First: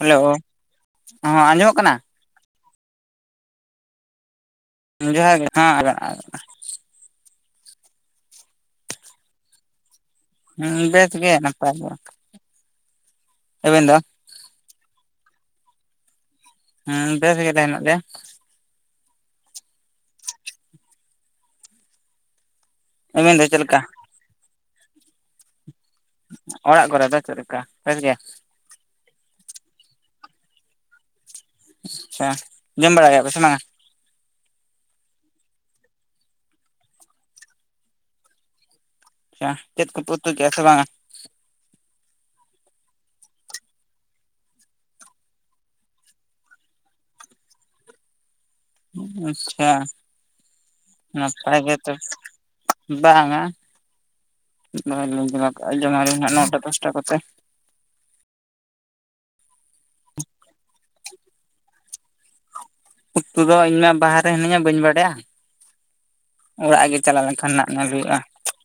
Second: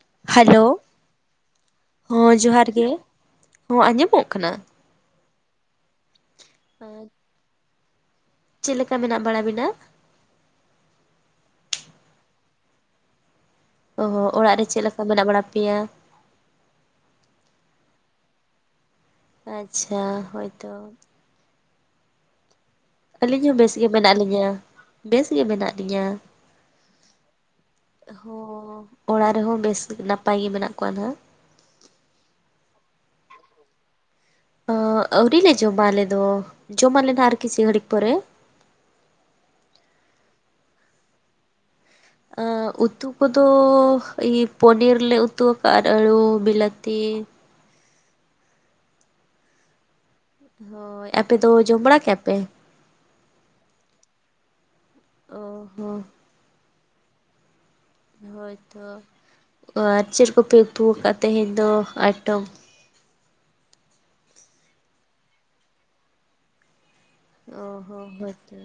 Hello, ᱦᱚᱸ ᱟᱸᱡᱚᱢᱚᱜ ᱠᱟᱱᱟ? ᱦᱚᱸ ᱡᱚᱦᱟᱨ ᱜᱮ, ᱦᱚᱸ ᱟᱸᱡᱚᱢᱚᱜ ᱠᱟᱱᱟ? ᱡᱚᱦᱟᱨ ᱜᱮ [unintelligible] [inaudible] ᱪᱮᱜ ᱞᱮᱠᱟ ᱢᱮᱱᱟᱜ ᱵᱟᱲᱟ ᱵᱤᱱᱟ? ᱵᱮᱥ ᱜᱮ ᱱᱟᱯᱟᱭ ᱜᱮᱭᱟᱞᱮ ᱟᱵᱮᱱ ᱫᱚ? ᱚ ᱚᱲᱟᱜ ᱨᱮ ᱪᱮᱜ ᱞᱮᱠᱟ ᱢᱮᱱᱟᱜ ᱵᱟᱲᱟ ᱯᱮᱭᱟ? ᱦᱩ ᱵᱮᱥ ᱜᱮᱞᱮ ᱦᱮᱱᱟᱜ ᱞᱮᱭᱟ᱾ ᱟᱪᱪᱷᱟ ᱦᱳᱭᱛᱚ᱾ ᱟᱵᱮᱱ ᱫᱚ ᱟᱹᱞᱤᱧ ᱦᱚᱸ ᱪᱮᱫ ᱞᱮᱠᱟ ᱵᱮᱥᱜᱮ ᱢᱮᱱᱟᱜ ᱞᱤᱧᱟᱹ, ᱵᱮᱥᱜᱮ ᱢᱮᱱᱟᱜ ᱞᱤᱧᱟᱹ᱾ ᱚᱲᱟᱜ ᱠᱚᱨᱮ ᱫᱚ ᱪᱮᱫ ᱞᱮᱠᱟ ᱵᱮᱥ ᱜᱮ? ᱦᱚᱸ ᱚᱲᱟᱜ ᱨᱮᱦᱚᱸ ᱵᱮᱥ ᱱᱟᱯᱟᱭ ᱜᱮ ᱢᱮᱱᱟᱜ ᱠᱚᱣᱟ ᱱᱟᱦᱟᱜ᱾ ᱟᱪᱪᱷᱟ ᱡᱚᱢ ᱵᱟᱲᱟ ᱠᱮᱜᱟ ᱯᱮ ᱥᱮ‌ ᱵᱟᱝᱟ? ᱚ ᱟᱹᱣᱨᱤ ᱞᱮ ᱡᱚᱢᱟ ᱟᱞᱮ ᱫᱚ, ᱡᱚᱢᱟᱞᱮ ᱱᱟᱦᱜ ᱟᱨ ᱠᱤᱪᱷᱤ ᱜᱷᱟᱹᱲᱤᱡ ᱯᱚᱨᱮ᱾ ᱟᱪᱪᱷᱟ ᱪᱮᱫ ᱠᱚ ᱯᱮ ᱩᱛᱩ ᱠᱮᱜᱟ ᱥᱮ ᱵᱟᱝᱟ? ᱟ ᱩᱛᱩ ᱠᱚᱫᱚ ᱤᱭᱟᱹ ᱯᱚᱱᱤᱨ ᱞᱮ ᱩᱛᱩ ᱣᱟᱠᱟᱜᱟ ᱟᱨ ᱟᱹᱲᱩ ᱵᱤᱞᱟᱹᱛᱤ ᱟᱪᱪᱷᱟ ᱦᱳᱭ ᱟᱯᱮ ᱫᱚ ᱱᱟᱯᱟᱭ ᱡᱚᱢ ᱜᱮᱛᱚ ᱵᱟᱲᱟ ᱠᱮᱜᱟ ᱯᱮ? ᱵᱟᱝᱟ, ᱚ [unintelligible] ᱦᱚᱸ ᱡᱚᱢᱟᱞᱮ ᱦᱟᱜ ᱱᱚᱴᱟ ᱫᱚᱥᱴᱟ ᱠᱚᱛᱮ᱾ ᱦᱳᱭᱛᱚ, ᱟᱨ ᱪᱮᱫ ᱠᱚᱯᱮ ᱩᱛᱩ ᱣᱟᱠᱟᱜ ᱛᱮᱦᱧ ᱫᱚ ᱟᱭᱴᱚᱢ? ᱩᱛᱩ ᱫᱚ ᱤᱧ ᱢᱟ ᱵᱟᱦᱟᱨᱮ ᱦᱤᱱᱟᱹᱧᱟ ᱵᱟᱹᱧ ᱵᱟᱰᱟᱭᱟ᱾ ᱚᱲᱟᱜ ᱜᱮ ᱪᱟᱞᱟᱣ ᱞᱮᱱ ᱚ ᱦᱚᱸ ᱦᱳᱭ ᱛᱚ,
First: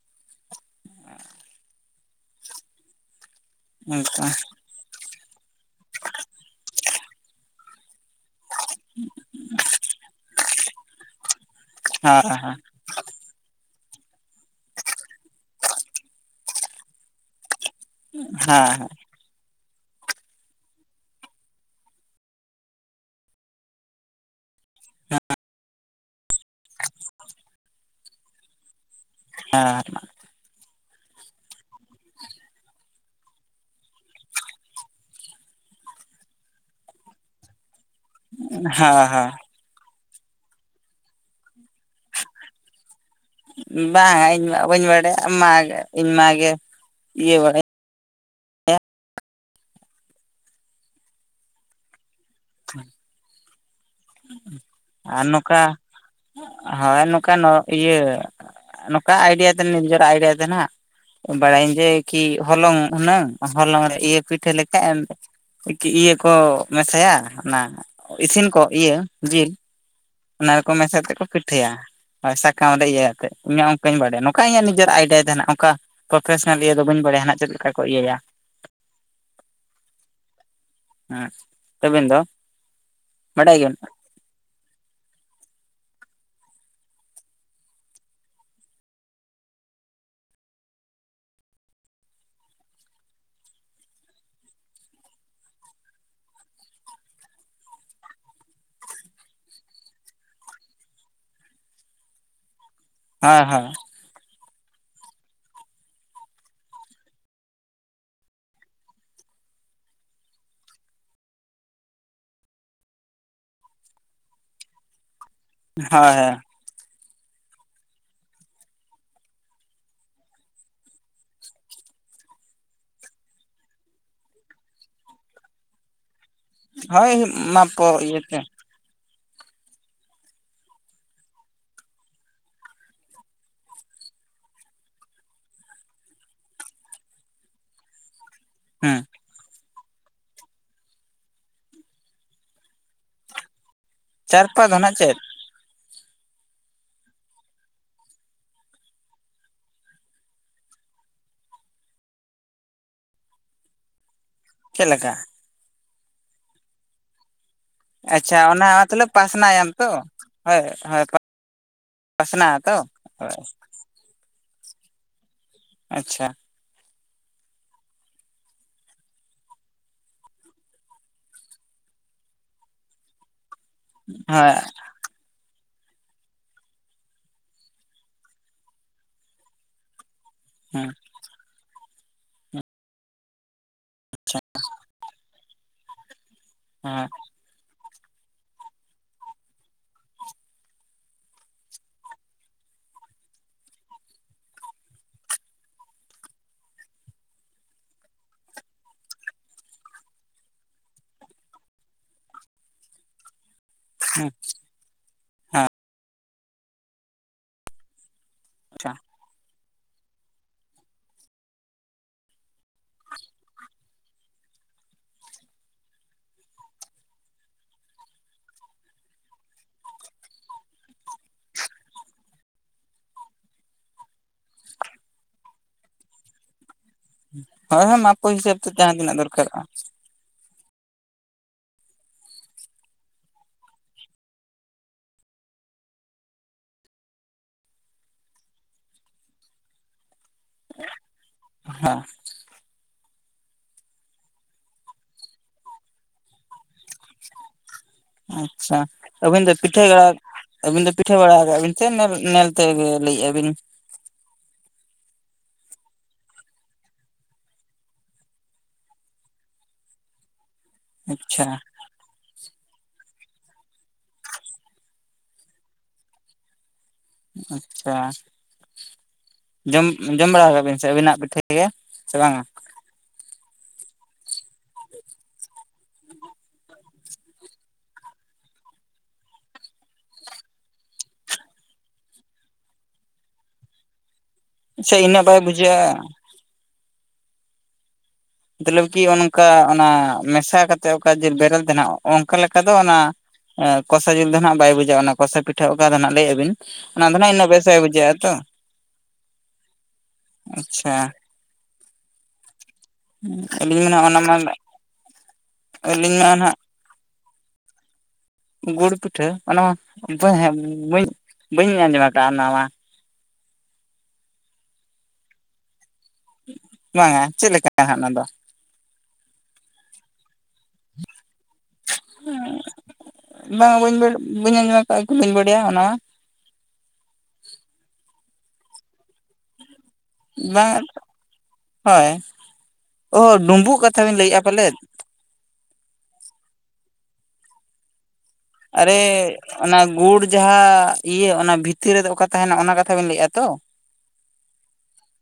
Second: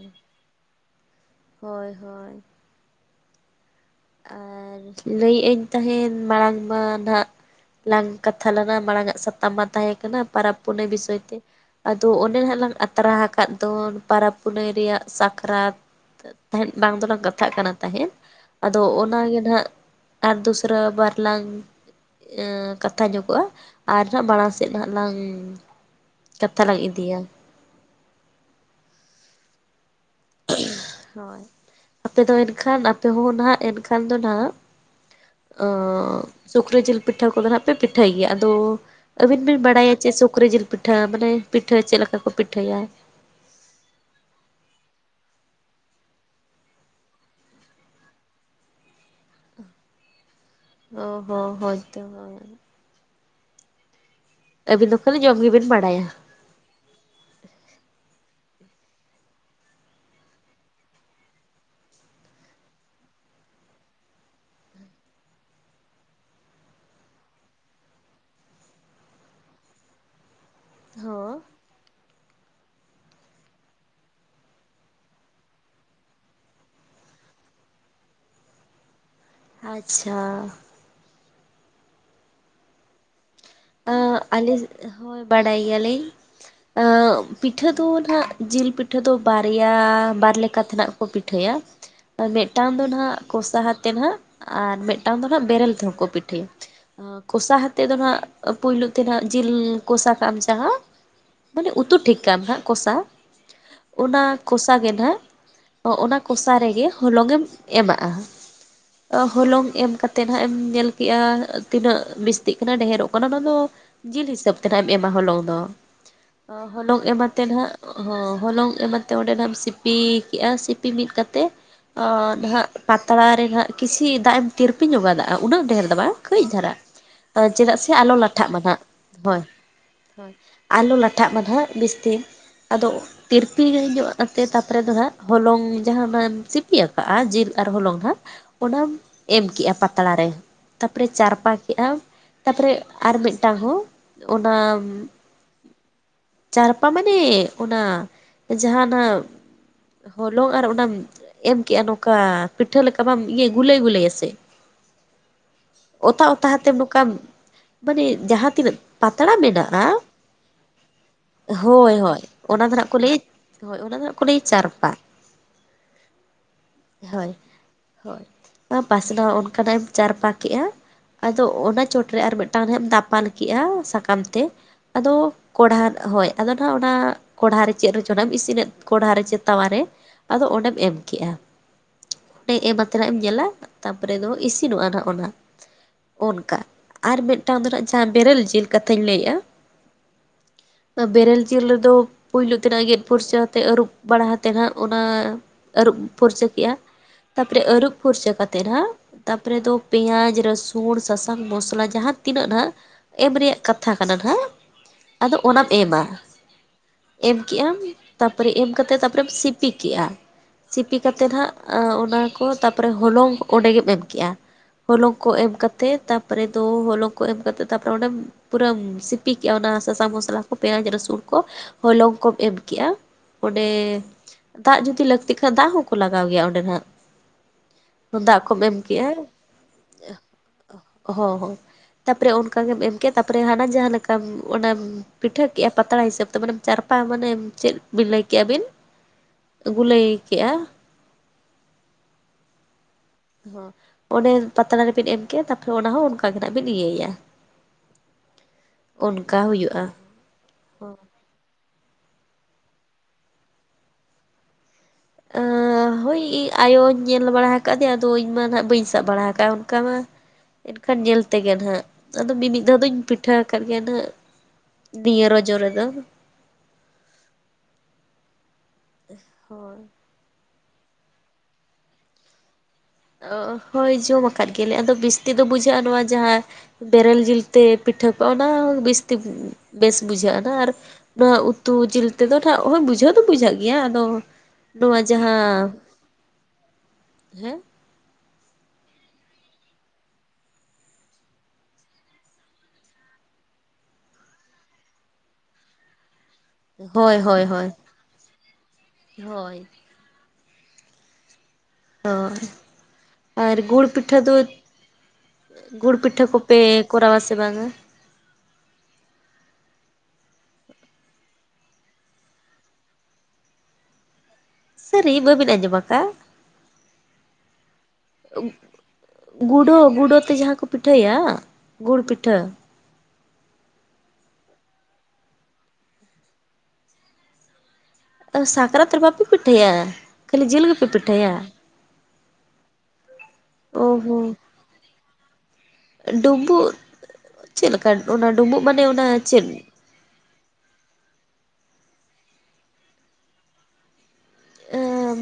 ᱦᱳᱭ ᱦᱳᱭ᱾ [inaudible] ᱞᱟᱹᱭ ᱤᱭᱟᱹᱧ ᱛᱟᱦᱮᱱ ᱢᱟᱲᱟᱝ ᱢᱟ ᱱᱟᱦᱟᱜ ᱞᱟᱝ ᱠᱟᱛᱷᱟ ᱞᱮᱱᱟ ᱢᱟᱲᱟᱝ ᱟᱜ ᱥᱟᱛᱟᱢ ᱢᱟ ᱛᱟᱦᱮᱸ ᱠᱟᱱᱟ ᱯᱚᱨᱚᱵᱽ ᱯᱩᱱᱟᱹᱭ ᱵᱤᱥᱚᱭ ᱛᱮ᱾ ᱟᱫᱚ ᱦᱮᱸ ᱚᱱᱮ ᱦᱟᱜ ᱞᱟᱝ ᱟᱛᱨᱟ ᱦᱟᱠᱟᱜ ᱫᱚ ᱯᱟᱨᱟᱵᱽ ᱯᱩᱱᱟᱹᱭ ᱨᱮᱭᱟᱜ ᱥᱟᱠᱨᱟᱛ ᱛᱟᱦᱮᱸᱫ ᱵᱟᱝ ᱫᱚᱞᱟᱝ ᱠᱟᱛᱷᱟᱜ ᱠᱟᱱᱟ ᱛᱟᱦᱮᱜᱟ ᱦᱮᱸ ᱟᱫᱚ ᱚᱱᱟᱜᱮ ᱱᱟᱦᱟᱸᱜ ᱟᱨ ᱫᱩᱥᱨᱟᱹ ᱵᱟᱨ ᱞᱟᱝ ᱠᱟᱛᱷᱟ ᱧᱚᱜᱚᱜᱼᱟ, ᱟᱨ ᱦᱟᱜ ᱢᱟᱲᱟᱝ ᱥᱮᱫ ᱦᱟᱜ ᱞᱟᱝ ᱠᱟᱛᱷᱟ ᱞᱟᱝ ᱤᱫᱤᱭᱟ᱾ ᱦᱮᱸ ᱟᱯᱮ ᱫᱚ ᱮᱱᱠᱷᱟᱱ ᱟᱯᱮ ᱦᱚᱸ ᱱᱟᱦᱟᱸᱜ ᱮᱱᱠᱷᱟᱱ ᱫᱚ ᱱᱟᱦᱟᱸᱜ ᱚ ᱥᱩᱠᱨᱤ ᱡᱤᱞ ᱯᱤᱴᱷᱟᱹ ᱠᱚᱫᱚ ᱱᱟᱦᱟᱸᱜ ᱯᱮ ᱯᱤᱴᱷᱟᱹᱭ ᱜᱮᱭᱟ, ᱟᱫᱚ ᱦᱮᱸ ᱦᱮᱸ ᱟᱹᱵᱤᱱ ᱵᱤᱱ ᱵᱟᱲᱟᱭᱟ ᱪᱮ ᱥᱩᱠᱨᱤ ᱡᱤᱞ ᱯᱤᱴᱷᱟᱹ ᱢᱟᱱᱮ ᱯᱤᱴᱷᱟᱹ ᱪᱮᱜ ᱞᱮᱠᱟ ᱠᱚ ᱯᱤᱴᱷᱟᱹᱭᱟ? ᱵᱟᱝᱟ ᱤᱧ ᱢᱟ ᱵᱟᱹᱧ ᱵᱟᱲᱟᱭᱟ ᱢᱟ ᱤᱧ ᱢᱟ ᱜᱮ ᱤᱭᱟᱹ ᱵᱟᱲᱟᱭ ᱚ ᱦᱚᱸ ᱦᱚᱭ ᱛᱚ᱾ [inaudible] ᱟᱹᱵᱤᱱ ᱫᱚ ᱠᱷᱟᱹᱞᱤ ᱟᱨ ᱡᱚᱢ ᱱᱚᱝᱠᱟ ᱜᱮᱵᱤᱱ ᱵᱟᱲᱟᱭᱟ᱾ ᱦᱳᱭ ᱱᱚᱝᱠᱟᱱ ᱚ ᱤᱭᱟᱹ ᱱᱚᱝᱠᱟ ᱟᱭᱰᱤᱭᱟ ᱛᱮ ᱱᱤᱡᱮᱨᱟᱜ ᱟᱭᱰᱤᱭᱟ ᱛᱮ ᱱᱟᱦᱟᱜ ᱵᱟᱲᱟᱭᱟᱹᱧ ᱡᱮ ᱠᱤ ᱦᱚᱞᱚᱝ ᱦᱩᱱᱟᱹᱝ ᱦᱚᱞᱚᱝ ᱨᱮ ᱤᱭᱟᱹ ᱯᱤᱴᱷᱟᱹ ᱞᱮᱠᱟ ᱮᱢ ᱤᱭᱟᱹ ᱠᱚ ᱢᱮᱥᱟᱭᱟ ᱚᱱᱟ ᱤᱥᱤᱱ ᱠᱚ ᱤᱭᱟᱹ ᱡᱤᱞ ᱚᱱᱟ ᱠᱚ ᱢᱮᱥᱟ ᱠᱟᱛᱮᱜ ᱠᱚ ᱦᱚᱸ ᱯᱤᱴᱷᱟᱹᱭᱟ᱾ ᱦᱳᱭ ᱥᱟᱠᱟᱢ ᱨᱮ ᱤᱭᱟᱹ ᱦᱟᱛᱮᱜ ᱤᱧᱟᱹᱜ ᱚᱝᱠᱟᱧ ᱵᱟᱲᱟᱭᱟ ᱱᱚᱝᱠᱟ ᱤᱧᱟᱹᱜ ᱱᱤᱡᱮᱨ ᱟᱭᱰᱟᱭ ᱛᱟᱦᱮᱱᱟ ᱚᱱᱠᱟ ᱯᱨᱚᱯᱷᱮᱥᱮᱱ ᱤᱭᱟᱹ ᱫᱚ ᱵᱟᱹᱧ ᱵᱟᱲᱟᱭᱟ ᱦᱟᱱᱟᱜ ᱪᱮᱫ ᱞᱮᱠᱟ ᱠᱚ ᱤᱭᱟᱹᱭᱟ? ᱟᱪᱪᱷᱟ ᱦᱮᱸ ᱟᱹᱵᱤᱱ ᱫᱚ ᱵᱟᱰᱟᱭ ᱜᱮᱭᱟᱢ? ᱚ ᱟᱞᱤᱧ, ᱦᱳᱭ ᱵᱟᱰᱟᱭ ᱜᱮᱭᱟᱞᱤᱧ᱾ ᱟ ᱯᱤᱴᱷᱟᱹ ᱫᱚ ᱱᱟᱜ ᱡᱤᱞ ᱯᱤᱴᱷᱟᱹ ᱫᱚ ᱵᱟᱨᱭᱟ, ᱵᱟᱨ ᱞᱮᱠᱟ ᱛᱮᱱᱟᱜ ᱠᱚ ᱯᱤᱴᱷᱟᱹᱭᱟ᱾ ᱟᱨ ᱢᱮᱫᱴᱟᱝ ᱫᱚ ᱱᱟᱸᱜ ᱠᱚᱥᱟ ᱦᱟᱛᱮ ᱟᱨ ᱢᱮᱫᱴᱟᱝ ᱫᱚ ᱦᱟᱸᱜ ᱵᱮᱨᱮᱞ ᱛᱮᱦᱚᱸ ᱠᱚ ᱯᱤᱴᱷᱟᱹᱭᱟ᱾ ᱠᱚᱥᱟ ᱦᱟᱛᱮ ᱫᱚ ᱱᱟᱸᱜ ᱯᱩᱭᱞᱩ ᱛᱮ ᱱᱟᱜ ᱡᱤᱞ ᱠᱚᱥᱟ ᱠᱟᱜ ᱟᱢ ᱡᱟᱦᱟᱸ, ᱢᱟᱱᱮ ᱩᱛᱩ ᱴᱷᱤᱠ ᱠᱟᱜ ᱟᱢ ᱦᱟᱸᱜ ᱠᱚᱥᱟ, ᱦᱟᱸ ᱦᱟᱸ ᱚᱱᱟ ᱠᱚᱥᱟ ᱜᱮ ᱱᱟᱜ, ᱚᱱᱟ ᱠᱚᱥᱟ ᱨᱮᱜᱮ ᱦᱚᱞᱚᱝ ᱮᱢ ᱮᱢᱟᱜᱼᱟ᱾ ᱦᱚᱞᱚᱝ ᱮᱢ ᱠᱟᱛᱮᱜ ᱦᱟᱸᱜ ᱮᱢ ᱧᱮᱞ ᱠᱮᱜᱼᱟ, ᱛᱤᱱᱟᱹᱜ ᱵᱤᱥᱛᱤᱜ ᱠᱟᱱᱟ ᱰᱷᱮᱨᱚᱜ ᱚᱱᱟ ᱫᱚ ᱟᱢ ᱫᱚ ᱡᱤᱞ ᱦᱤᱥᱟᱹᱵ ᱛᱮ ᱱᱟᱮᱢ ᱮᱢᱟ ᱦᱚᱞᱚᱝ ᱫᱚ᱾ ᱦᱟᱸᱭ ᱦᱮᱸ ᱚ ᱦᱚᱞᱚᱝ ᱮᱢᱟᱛᱮᱫ ᱱᱟᱦᱟᱸᱜ, ᱦᱚ ᱦᱚᱞᱚᱝ ᱮᱢ ᱟᱛᱮ ᱚᱸᱰᱮ ᱱᱟᱜ ᱮᱢ ᱥᱤᱯᱤ ᱠᱮᱜᱼᱟ, ᱥᱤᱯᱤ ᱢᱤᱫ ᱠᱟᱛᱮ ᱚ ᱱᱟᱦᱟᱜ ᱯᱟᱛᱲᱟ ᱨᱮ ᱱᱟᱦᱟᱸᱜ ᱠᱤᱪᱷᱤ ᱫᱟᱜ ᱮᱢ ᱛᱤᱨᱯᱤ ᱧᱚᱜ ᱟᱫᱟ, ᱩᱱᱟᱹᱜ ᱰᱷᱮᱨ ᱫᱚ ᱵᱟᱝ ᱠᱟᱹᱡ ᱦᱟᱭ ᱱᱟᱯᱚ ᱤᱭᱟᱹᱛᱮ ᱢᱟᱱᱟᱜ ᱦᱳᱭ ᱦᱳᱭ, ᱟᱞᱚ ᱞᱟᱴᱷᱟᱜ ᱢᱟ ᱱᱟᱦᱟᱜ ᱵᱮᱥᱛᱮ ᱟᱫᱚ ᱛᱤᱨᱯᱤ ᱧᱚᱜ ᱟᱛᱮ ᱛᱟᱨᱯᱚ ᱨᱮ ᱫᱚ ᱦᱟᱸᱜ, ᱦᱚᱞᱚᱝ ᱡᱟᱦᱟ ᱱᱟᱮᱢ ᱥᱤᱯᱤ ᱟᱠᱟᱫᱼᱟ ᱡᱤᱞ ᱟᱨ ᱦᱚᱞᱚᱝ ᱦᱟᱸᱜ, ᱚᱱᱟᱢ ᱦᱮᱸ ᱮᱢ ᱠᱮᱜᱼᱟ ᱯᱟᱛᱲᱟ ᱨᱮ, ᱛᱟᱯᱚᱨᱮ ᱪᱟᱨᱯᱟ ᱠᱮᱫᱼᱟᱢ, ᱛᱟᱨᱯᱚᱨᱮ ᱟᱨ ᱢᱤᱫᱴᱟᱝ ᱦᱚᱸ ᱪᱟᱨᱯᱟ ᱫᱚ ᱚᱱᱟᱢ ᱱᱟᱜ ᱪᱮᱫ ᱪᱟᱨᱯᱟ ᱢᱟᱱᱮ, ᱚᱱᱟ ᱡᱟᱦᱟᱸᱱᱟᱜ ᱦᱚᱞᱚᱝ ᱟᱨ ᱚᱱᱟᱢ ᱮᱢ ᱠᱮᱜᱼᱟ ᱱᱚᱝᱠᱟ, ᱯᱤᱴᱷᱟᱹ ᱞᱮᱠᱟ ᱵᱟᱢ ᱤᱭᱟᱹ ᱜᱩᱞᱟᱹᱭ ᱜᱩᱞᱟᱹᱭᱟ ᱥᱮ, ᱪᱮᱫ ᱞᱮᱠᱟ? ᱚᱛᱟ ᱚᱛᱟ ᱦᱟᱛᱮ ᱱᱚᱝᱠᱟᱢ, ᱢᱟᱱᱮ ᱡᱟᱦᱟᱸ ᱟᱪᱪᱷᱟ ᱚᱱᱟ ᱛᱤᱱᱟᱹᱜ ᱢᱚᱛᱞᱚᱵ ᱯᱟᱛᱲᱟ ᱯᱟᱥᱱᱟᱭᱟᱢ ᱢᱮᱱᱟᱜᱼᱟ ᱛᱚ ᱦᱳᱭ ᱦᱳᱭ ᱦᱳᱭ ᱦᱳᱭ, ᱯᱟᱥᱱᱟᱜᱼᱟ ᱚᱱᱟ ᱛᱚ ᱫᱚᱱᱟᱜ ᱠᱚ ᱞᱟᱹᱭᱟ ᱦᱳᱭ ᱚᱱᱟ ᱫᱚᱱᱟᱜ ᱠᱚ ᱞᱟᱹᱭ ᱪᱟᱨᱯᱟ᱾ ᱟᱪᱪᱷᱟ, ᱦᱳᱭ ᱦᱳᱭ, ᱯᱟᱥᱱᱟᱣ ᱚᱱᱠᱟᱱᱟᱜ ᱮᱢ ᱪᱟᱨᱯᱟ ᱠᱮᱜᱼᱟ, ᱟᱫᱚ ᱚᱱᱟ ᱪᱚᱴ ᱨᱮ ᱟᱨ ᱢᱮᱫᱴᱟᱝ ᱨᱮ ᱦᱟᱢ ᱫᱟᱯᱟᱞ ᱠᱮᱜᱼᱟ ᱥᱟᱠᱟᱢ ᱛᱮ, ᱦᱳᱭ ᱟᱫᱚ ᱠᱚᱰᱦᱟ, ᱦᱳᱭ ᱟᱫᱚ ᱱᱟᱸᱜ ᱚᱱᱟ ᱠᱚᱲᱦᱟ ᱨᱮ ᱪᱮᱫ ᱨᱮᱪᱚᱱᱟᱢ ᱤᱥᱤᱱᱮᱫ, ᱠᱚᱲᱦᱟ ᱨᱮ ᱪᱮ ᱛᱟᱣᱟ ᱨᱮ, ᱟᱫᱚ ᱚᱸᱰᱮᱢ ᱦᱮᱸ ᱮᱢ ᱠᱮᱜᱼᱟ, ᱮᱢᱟᱛᱮ ᱱᱟᱜ ᱮᱢ ᱧᱮᱞᱟ ᱛᱟᱯᱚᱨᱮ ᱫᱚ ᱤᱥᱤ ᱤᱥᱤᱱᱚᱜᱼᱟ ᱱᱟᱸᱜ ᱚᱱᱟ ᱚᱱᱠᱟ, ᱦᱮᱸ ᱟᱨ ᱢᱤᱫ ᱢᱤᱫᱴᱟᱝ ᱫᱚ ᱱᱟᱦᱟᱜ ᱡᱟᱦᱟᱸ ᱵᱮᱨᱮᱞ ᱡᱤᱞ ᱠᱟᱛᱷᱟᱧ ᱞᱟᱹᱭᱮᱜᱼᱟ, ᱵᱮᱨᱮᱞ ᱡᱤᱞ ᱨᱮᱫᱚ ᱯᱳᱭᱞᱳ ᱛᱮᱱᱟᱜ, ᱜᱮᱫ ᱯᱚᱨᱪᱟ ᱟᱛᱮᱫ ᱟᱹᱨᱩᱵ ᱵᱟᱲᱟ ᱦᱟᱛᱮ ᱦᱟᱜ ᱚᱱᱟ ᱟᱹᱨᱩᱵ ᱯᱷᱚᱨᱪᱟᱹ ᱠᱮᱜᱼᱟ, ᱛᱟᱨᱯᱚᱨᱮ ᱟᱨᱩᱵ ᱯᱷᱚᱨᱪᱟ ᱠᱟᱛᱮᱜ ᱱᱟᱸᱜ, ᱛᱟᱨᱯᱚᱨᱮ ᱫᱚ ᱯᱮᱸᱭᱟᱡ ᱨᱚᱥᱩᱱ ᱥᱟᱥᱟᱝ ᱢᱚᱥᱞᱟ ᱡᱟᱦᱟᱸ ᱛᱤᱱᱟᱹᱜ ᱱᱟᱜ ᱮᱢ ᱨᱮᱭᱟᱜ ᱠᱟᱛᱷᱟ ᱠᱟᱱᱟ ᱱᱟᱸᱜ, ᱟᱫᱚ ᱚᱱᱟᱢ ᱮᱢᱟ, ᱮᱢ ᱠᱮᱜᱟᱢ ᱛᱟᱨᱯᱚᱨᱮ ᱮᱢ ᱟᱪᱪᱷᱟ ᱠᱟᱛᱮ ᱛᱟᱨᱯᱚᱨᱮᱢ ᱥᱤᱯ ᱯᱤ ᱠᱮᱜᱼᱟ, ᱥᱤᱯᱤ ᱠᱟᱛᱮᱫ ᱱᱟᱸᱜ ᱟ ᱚᱱᱟ ᱠᱚ ᱛᱟᱨᱯᱚᱨᱮ ᱦᱚᱞᱚᱝ ᱚᱸᱰᱮ ᱜᱮᱢ ᱮᱢ ᱠᱮᱜᱼᱟ, ᱦᱚᱞᱚᱝ ᱠᱚ ᱮᱢ ᱠᱟᱛᱮᱜ, ᱛᱟᱨᱯᱚᱨᱮ ᱫᱚ ᱦᱚᱞᱚᱝ ᱠᱚ ᱮᱢ ᱠᱟᱛᱮᱜ ᱛᱟᱨᱯᱚᱨᱮ ᱚᱸᱰᱮᱢ ᱯᱩᱨᱟᱹᱢ ᱥᱤᱯᱤ ᱠᱮᱜᱼᱟ ᱚᱱᱟ ᱥᱟᱥᱟᱝ ᱢᱚᱥᱞᱟ ᱠᱚ, ᱯᱮᱸᱭᱟᱡ, ᱨᱟᱹᱥᱩᱱ ᱠᱚ ᱦᱚᱞᱚᱝ ᱠᱚᱢ ᱮᱢ ᱠᱮᱜᱼᱟ, ᱚᱸᱰᱮᱻ ᱫᱟᱜ ᱡᱩᱫᱤ ᱞᱟᱹᱠᱛᱤᱜ ᱠᱷᱟᱱ ᱫᱟᱜ ᱦᱚᱸᱠᱚ ᱞᱟᱜᱟᱣ ᱜᱮᱭᱟ ᱚᱸᱰᱮ ᱱᱟᱦᱟᱸᱜ, ᱦᱳᱭ ᱦᱮ ᱢᱟᱯ ᱠᱚ ᱦᱤᱥᱟᱹᱵ ᱠᱟᱛᱮ ᱡᱟᱦᱟᱸ ᱛᱤᱱᱟᱜ ᱫᱚᱨᱠᱟᱨᱚᱜᱼᱟ᱾ ᱦᱚᱸ ᱦᱚᱸ, ᱛᱟᱨᱯᱚᱨᱮ ᱚᱱᱠᱟ ᱜᱮᱢ ᱮᱢᱠᱮᱜ-ᱟ ᱛᱟᱨᱯᱚᱨᱮ ᱦᱟᱱᱟ ᱡᱟᱦᱟᱸ ᱞᱮᱠᱟᱢ ᱚᱱᱟᱢ ᱯᱤᱴᱷᱟᱹ ᱠᱮᱜᱼᱟ ᱯᱟᱛᱲᱟ ᱦᱤᱥᱟᱹᱵ ᱛᱮ, ᱢᱟᱱᱮ ᱪᱟᱨᱯᱟ ᱢᱟᱱᱮ ᱪᱮᱫ ᱵᱤᱱ ᱞᱟᱹᱭ ᱠᱮᱜᱼᱟ ᱵᱤᱱ, ᱛᱩᱵᱩ ᱞᱟᱹᱭ ᱠᱮᱜᱼᱟ ᱦᱮ ᱚᱱᱮ ᱯᱟᱛᱲᱟ ᱨᱮᱵᱤᱱ ᱮᱢ ᱠᱮᱜ-ᱟ ᱛᱟᱨᱯᱚᱨᱮ ᱚᱱᱟ ᱦᱚᱸ ᱚᱱᱠᱟ ᱜᱮ ᱱᱟᱜ ᱵᱤᱱ ᱤᱭᱟᱹᱭᱟ ᱟᱪᱪᱷᱟ ᱚᱱᱠᱟ ᱟᱵᱮᱱ ᱫᱚ ᱯᱤᱴᱷᱟᱹ ᱦᱩᱭᱩᱜᱼᱟ ᱟᱹᱵᱤᱱ ᱫᱚ ᱯᱤᱴᱷᱟᱹ ᱵᱟᱲᱟ ᱠᱟᱜᱟ ᱵᱤᱱ ᱥᱮ ᱱᱮᱞ ᱛᱮᱜᱮ ᱵᱮ ᱞᱟᱹᱭᱮᱜᱼᱟ ᱵᱤᱱ? [unintelligible] ᱦᱳᱭ ᱤᱧ ᱟᱭᱳᱧ ᱧᱮᱞ ᱵᱟᱲᱟ ᱟᱠᱟᱫᱮᱭᱟ ᱟᱫᱚ ᱤᱧᱢᱟ ᱱᱟᱜ ᱵᱟᱹᱧ ᱥᱟᱵ ᱵᱟᱲᱟ ᱟᱠᱟᱫᱼᱟ ᱚᱱᱠᱟ ᱢᱟ ᱮᱱᱠᱷᱟᱱ ᱧᱮᱞ ᱟᱪᱪᱷᱟ ᱛᱮᱜᱮ ᱱᱟᱦᱟᱸᱜ ᱟᱫᱚ ᱢᱤᱢᱤᱫ ᱫᱷᱟᱣ ᱫᱚᱤᱧ ᱯᱤᱴᱷᱟᱹ ᱟᱠᱟᱫ ᱜᱮᱭᱟ ᱱᱟᱦᱟᱜ ᱱᱤᱭᱟᱹ ᱨᱚᱡᱚ ᱨᱮ ᱫᱚ ᱟᱪᱪᱷᱟ ᱦᱳᱭ ᱡᱚᱢ ᱡᱚᱢ ᱵᱟᱲᱟ ᱠᱟᱫᱟ ᱵᱤᱱ ᱥᱮ ᱟᱵᱤ ᱱᱟᱜ ᱯᱤᱴᱷᱟᱹ ᱜᱮ ᱥᱮ ᱵᱟᱝᱼᱟ? ᱚᱸ ᱦᱳᱭ ᱡᱚᱢ ᱟᱠᱟᱫ ᱜᱮᱭᱟᱞᱮ ᱟᱫᱚ ᱵᱮᱥᱛᱤ ᱫᱚ ᱵᱩᱡᱷᱟᱹᱜᱼᱟ ᱱᱚᱣᱟ ᱡᱟᱦᱟᱸ ᱵᱮᱨᱮᱞ ᱡᱤᱞᱛᱮ ᱯᱤᱴᱷᱟᱹ ᱠᱟᱣᱱᱟ ᱵᱮᱥᱛᱤ ᱵᱮᱥ ᱵᱩᱡᱷᱟᱹᱜ ᱟᱱᱟ ᱟᱨ ᱱᱚᱣᱟ ᱩᱛᱩ ᱡᱤᱞ ᱛᱮᱫᱚ ᱱᱟᱦᱟᱜ ᱦᱚᱭ ᱵᱩᱡᱷᱟᱹᱣ ᱫᱚ ᱵᱩᱡᱷᱟᱹᱜ ᱜᱮᱭᱟ ᱟᱫᱚ ᱥᱮ ᱱᱚᱣᱟ ᱤᱱᱟᱹᱜ ᱵᱟᱭ ᱡᱟᱦᱟᱸ ᱵᱩᱡᱷᱟᱹᱜᱼᱟ ᱦᱮᱸ ᱢᱟᱫᱟᱞᱟᱹᱯ ᱠᱤ ᱚᱱᱠᱟ ᱚᱱᱟ ᱢᱮᱥᱟ ᱠᱟᱛᱮᱫ ᱚᱠᱟ ᱡᱮ ᱵᱮᱨᱮᱞ ᱛᱟᱦᱮᱱᱟ ᱚᱱᱠᱟ ᱞᱮᱠᱟ ᱫᱚ ᱚᱱᱟ ᱮᱜ ᱠᱚᱥᱟ ᱡᱤᱞ ᱫᱚ ᱦᱟᱜ ᱵᱟᱭ ᱵᱩᱡᱷᱟᱹᱜᱼᱟ ᱚᱱᱟ ᱠᱚᱥᱟ ᱯᱤᱴᱷᱟᱹ ᱚᱠᱟ ᱫᱚ ᱦᱟᱜ ᱞᱟᱹᱭ ᱟᱵᱤᱱ ᱚᱱᱟ ᱫᱚ ᱦᱳᱭ ᱱᱟᱜ ᱦᱳᱭ ᱩᱱᱟᱹᱜ ᱵᱮᱥ ᱦᱳᱭ ᱵᱟᱭ ᱵᱩᱡᱷᱟᱹᱜᱼᱟ ᱛᱚ ᱦᱳᱭ ᱟᱪᱪᱷᱟ ᱚ ᱟᱨ ᱜᱩᱲ ᱟᱹᱞᱤᱧ ᱢᱟ ᱯᱤᱴᱷᱟᱹ ᱚᱱᱟ ᱢᱟ ᱫᱚ ᱜᱩᱲ ᱟᱹᱞᱤᱧ ᱯᱤᱴᱷᱟᱹ ᱢᱟ ᱱᱟᱜ ᱠᱚᱯᱮ ᱠᱚᱨᱟᱣᱟ ᱥᱮ ᱵᱟᱝᱼᱟ? ᱜᱩᱲ ᱯᱤᱴᱷᱟᱹ ᱚᱱᱟ ᱢᱟ ᱵᱟᱹᱧ ᱵᱟᱹᱧ ᱟᱸᱡᱚᱢ ᱟᱠᱟᱫᱼᱟ ᱚᱱᱟ ᱢᱟ ᱥᱟᱹᱨᱤ ᱵᱟᱹᱵᱤᱱ ᱟᱸᱡᱚᱢᱟ ᱟᱠᱟ? ᱵᱟᱝᱼᱟ ᱪᱮᱞᱮᱠ ᱠᱟᱦᱟᱸ ᱚᱱᱟ ᱫᱚ ᱜᱩᱰᱟᱹ ᱜᱩᱰᱟᱹ ᱛᱮ ᱡᱟᱦᱟᱸ ᱠᱩ ᱯᱤᱴᱷᱟᱹᱭᱟ ᱜᱩᱲ ᱯᱤᱴᱷᱟᱹ ᱚᱱᱟ ᱵᱟᱹᱧ ᱵᱟᱹᱲ ᱵᱟᱹᱧ ᱟᱸᱡᱚᱢ ᱟᱠᱟ ᱵᱟᱹᱧ ᱵᱟᱹᱲᱭᱟ ᱚᱱᱟ ᱢᱟ ᱥᱟᱠᱨᱟᱛ ᱨᱮ ᱵᱟᱯᱮ ᱯᱤᱴᱷᱟᱹᱭᱟ? ᱠᱷᱟᱹᱞᱤ ᱡᱤᱞ ᱜᱮᱯᱮ ᱵᱟᱝᱟ ᱯᱤᱴᱷᱟᱹᱭᱟ ᱦᱳᱭ ᱚ ᱰᱩᱸᱢᱵᱩᱜ ᱠᱟᱛᱷᱟ ᱵᱮᱱ ᱞᱟᱹᱭᱮᱫᱼᱟ ᱯᱟᱞᱮᱫ? ᱰᱩᱢᱵᱩᱜ ᱪᱮᱫ ᱞᱮᱠᱟ ᱚᱱᱟ ᱰᱩᱸᱵᱩᱜ ᱢᱟᱱᱮ ᱟᱨᱮ ᱚᱱᱟ ᱪᱮᱫ? ᱚᱱᱟ ᱜᱩᱲ ᱡᱟᱦᱟᱸ ᱤᱭᱟᱹ ᱚᱱᱟ ᱵᱷᱤᱛᱤᱨ ᱨᱮᱫᱚ ᱚᱠᱟ ᱛᱟᱦᱮᱱᱟ ᱚᱱᱟ ᱠᱟᱛᱷᱟ ᱵᱮᱤᱱ ᱞᱟᱹᱭᱮᱜᱼᱟ ᱛᱚ?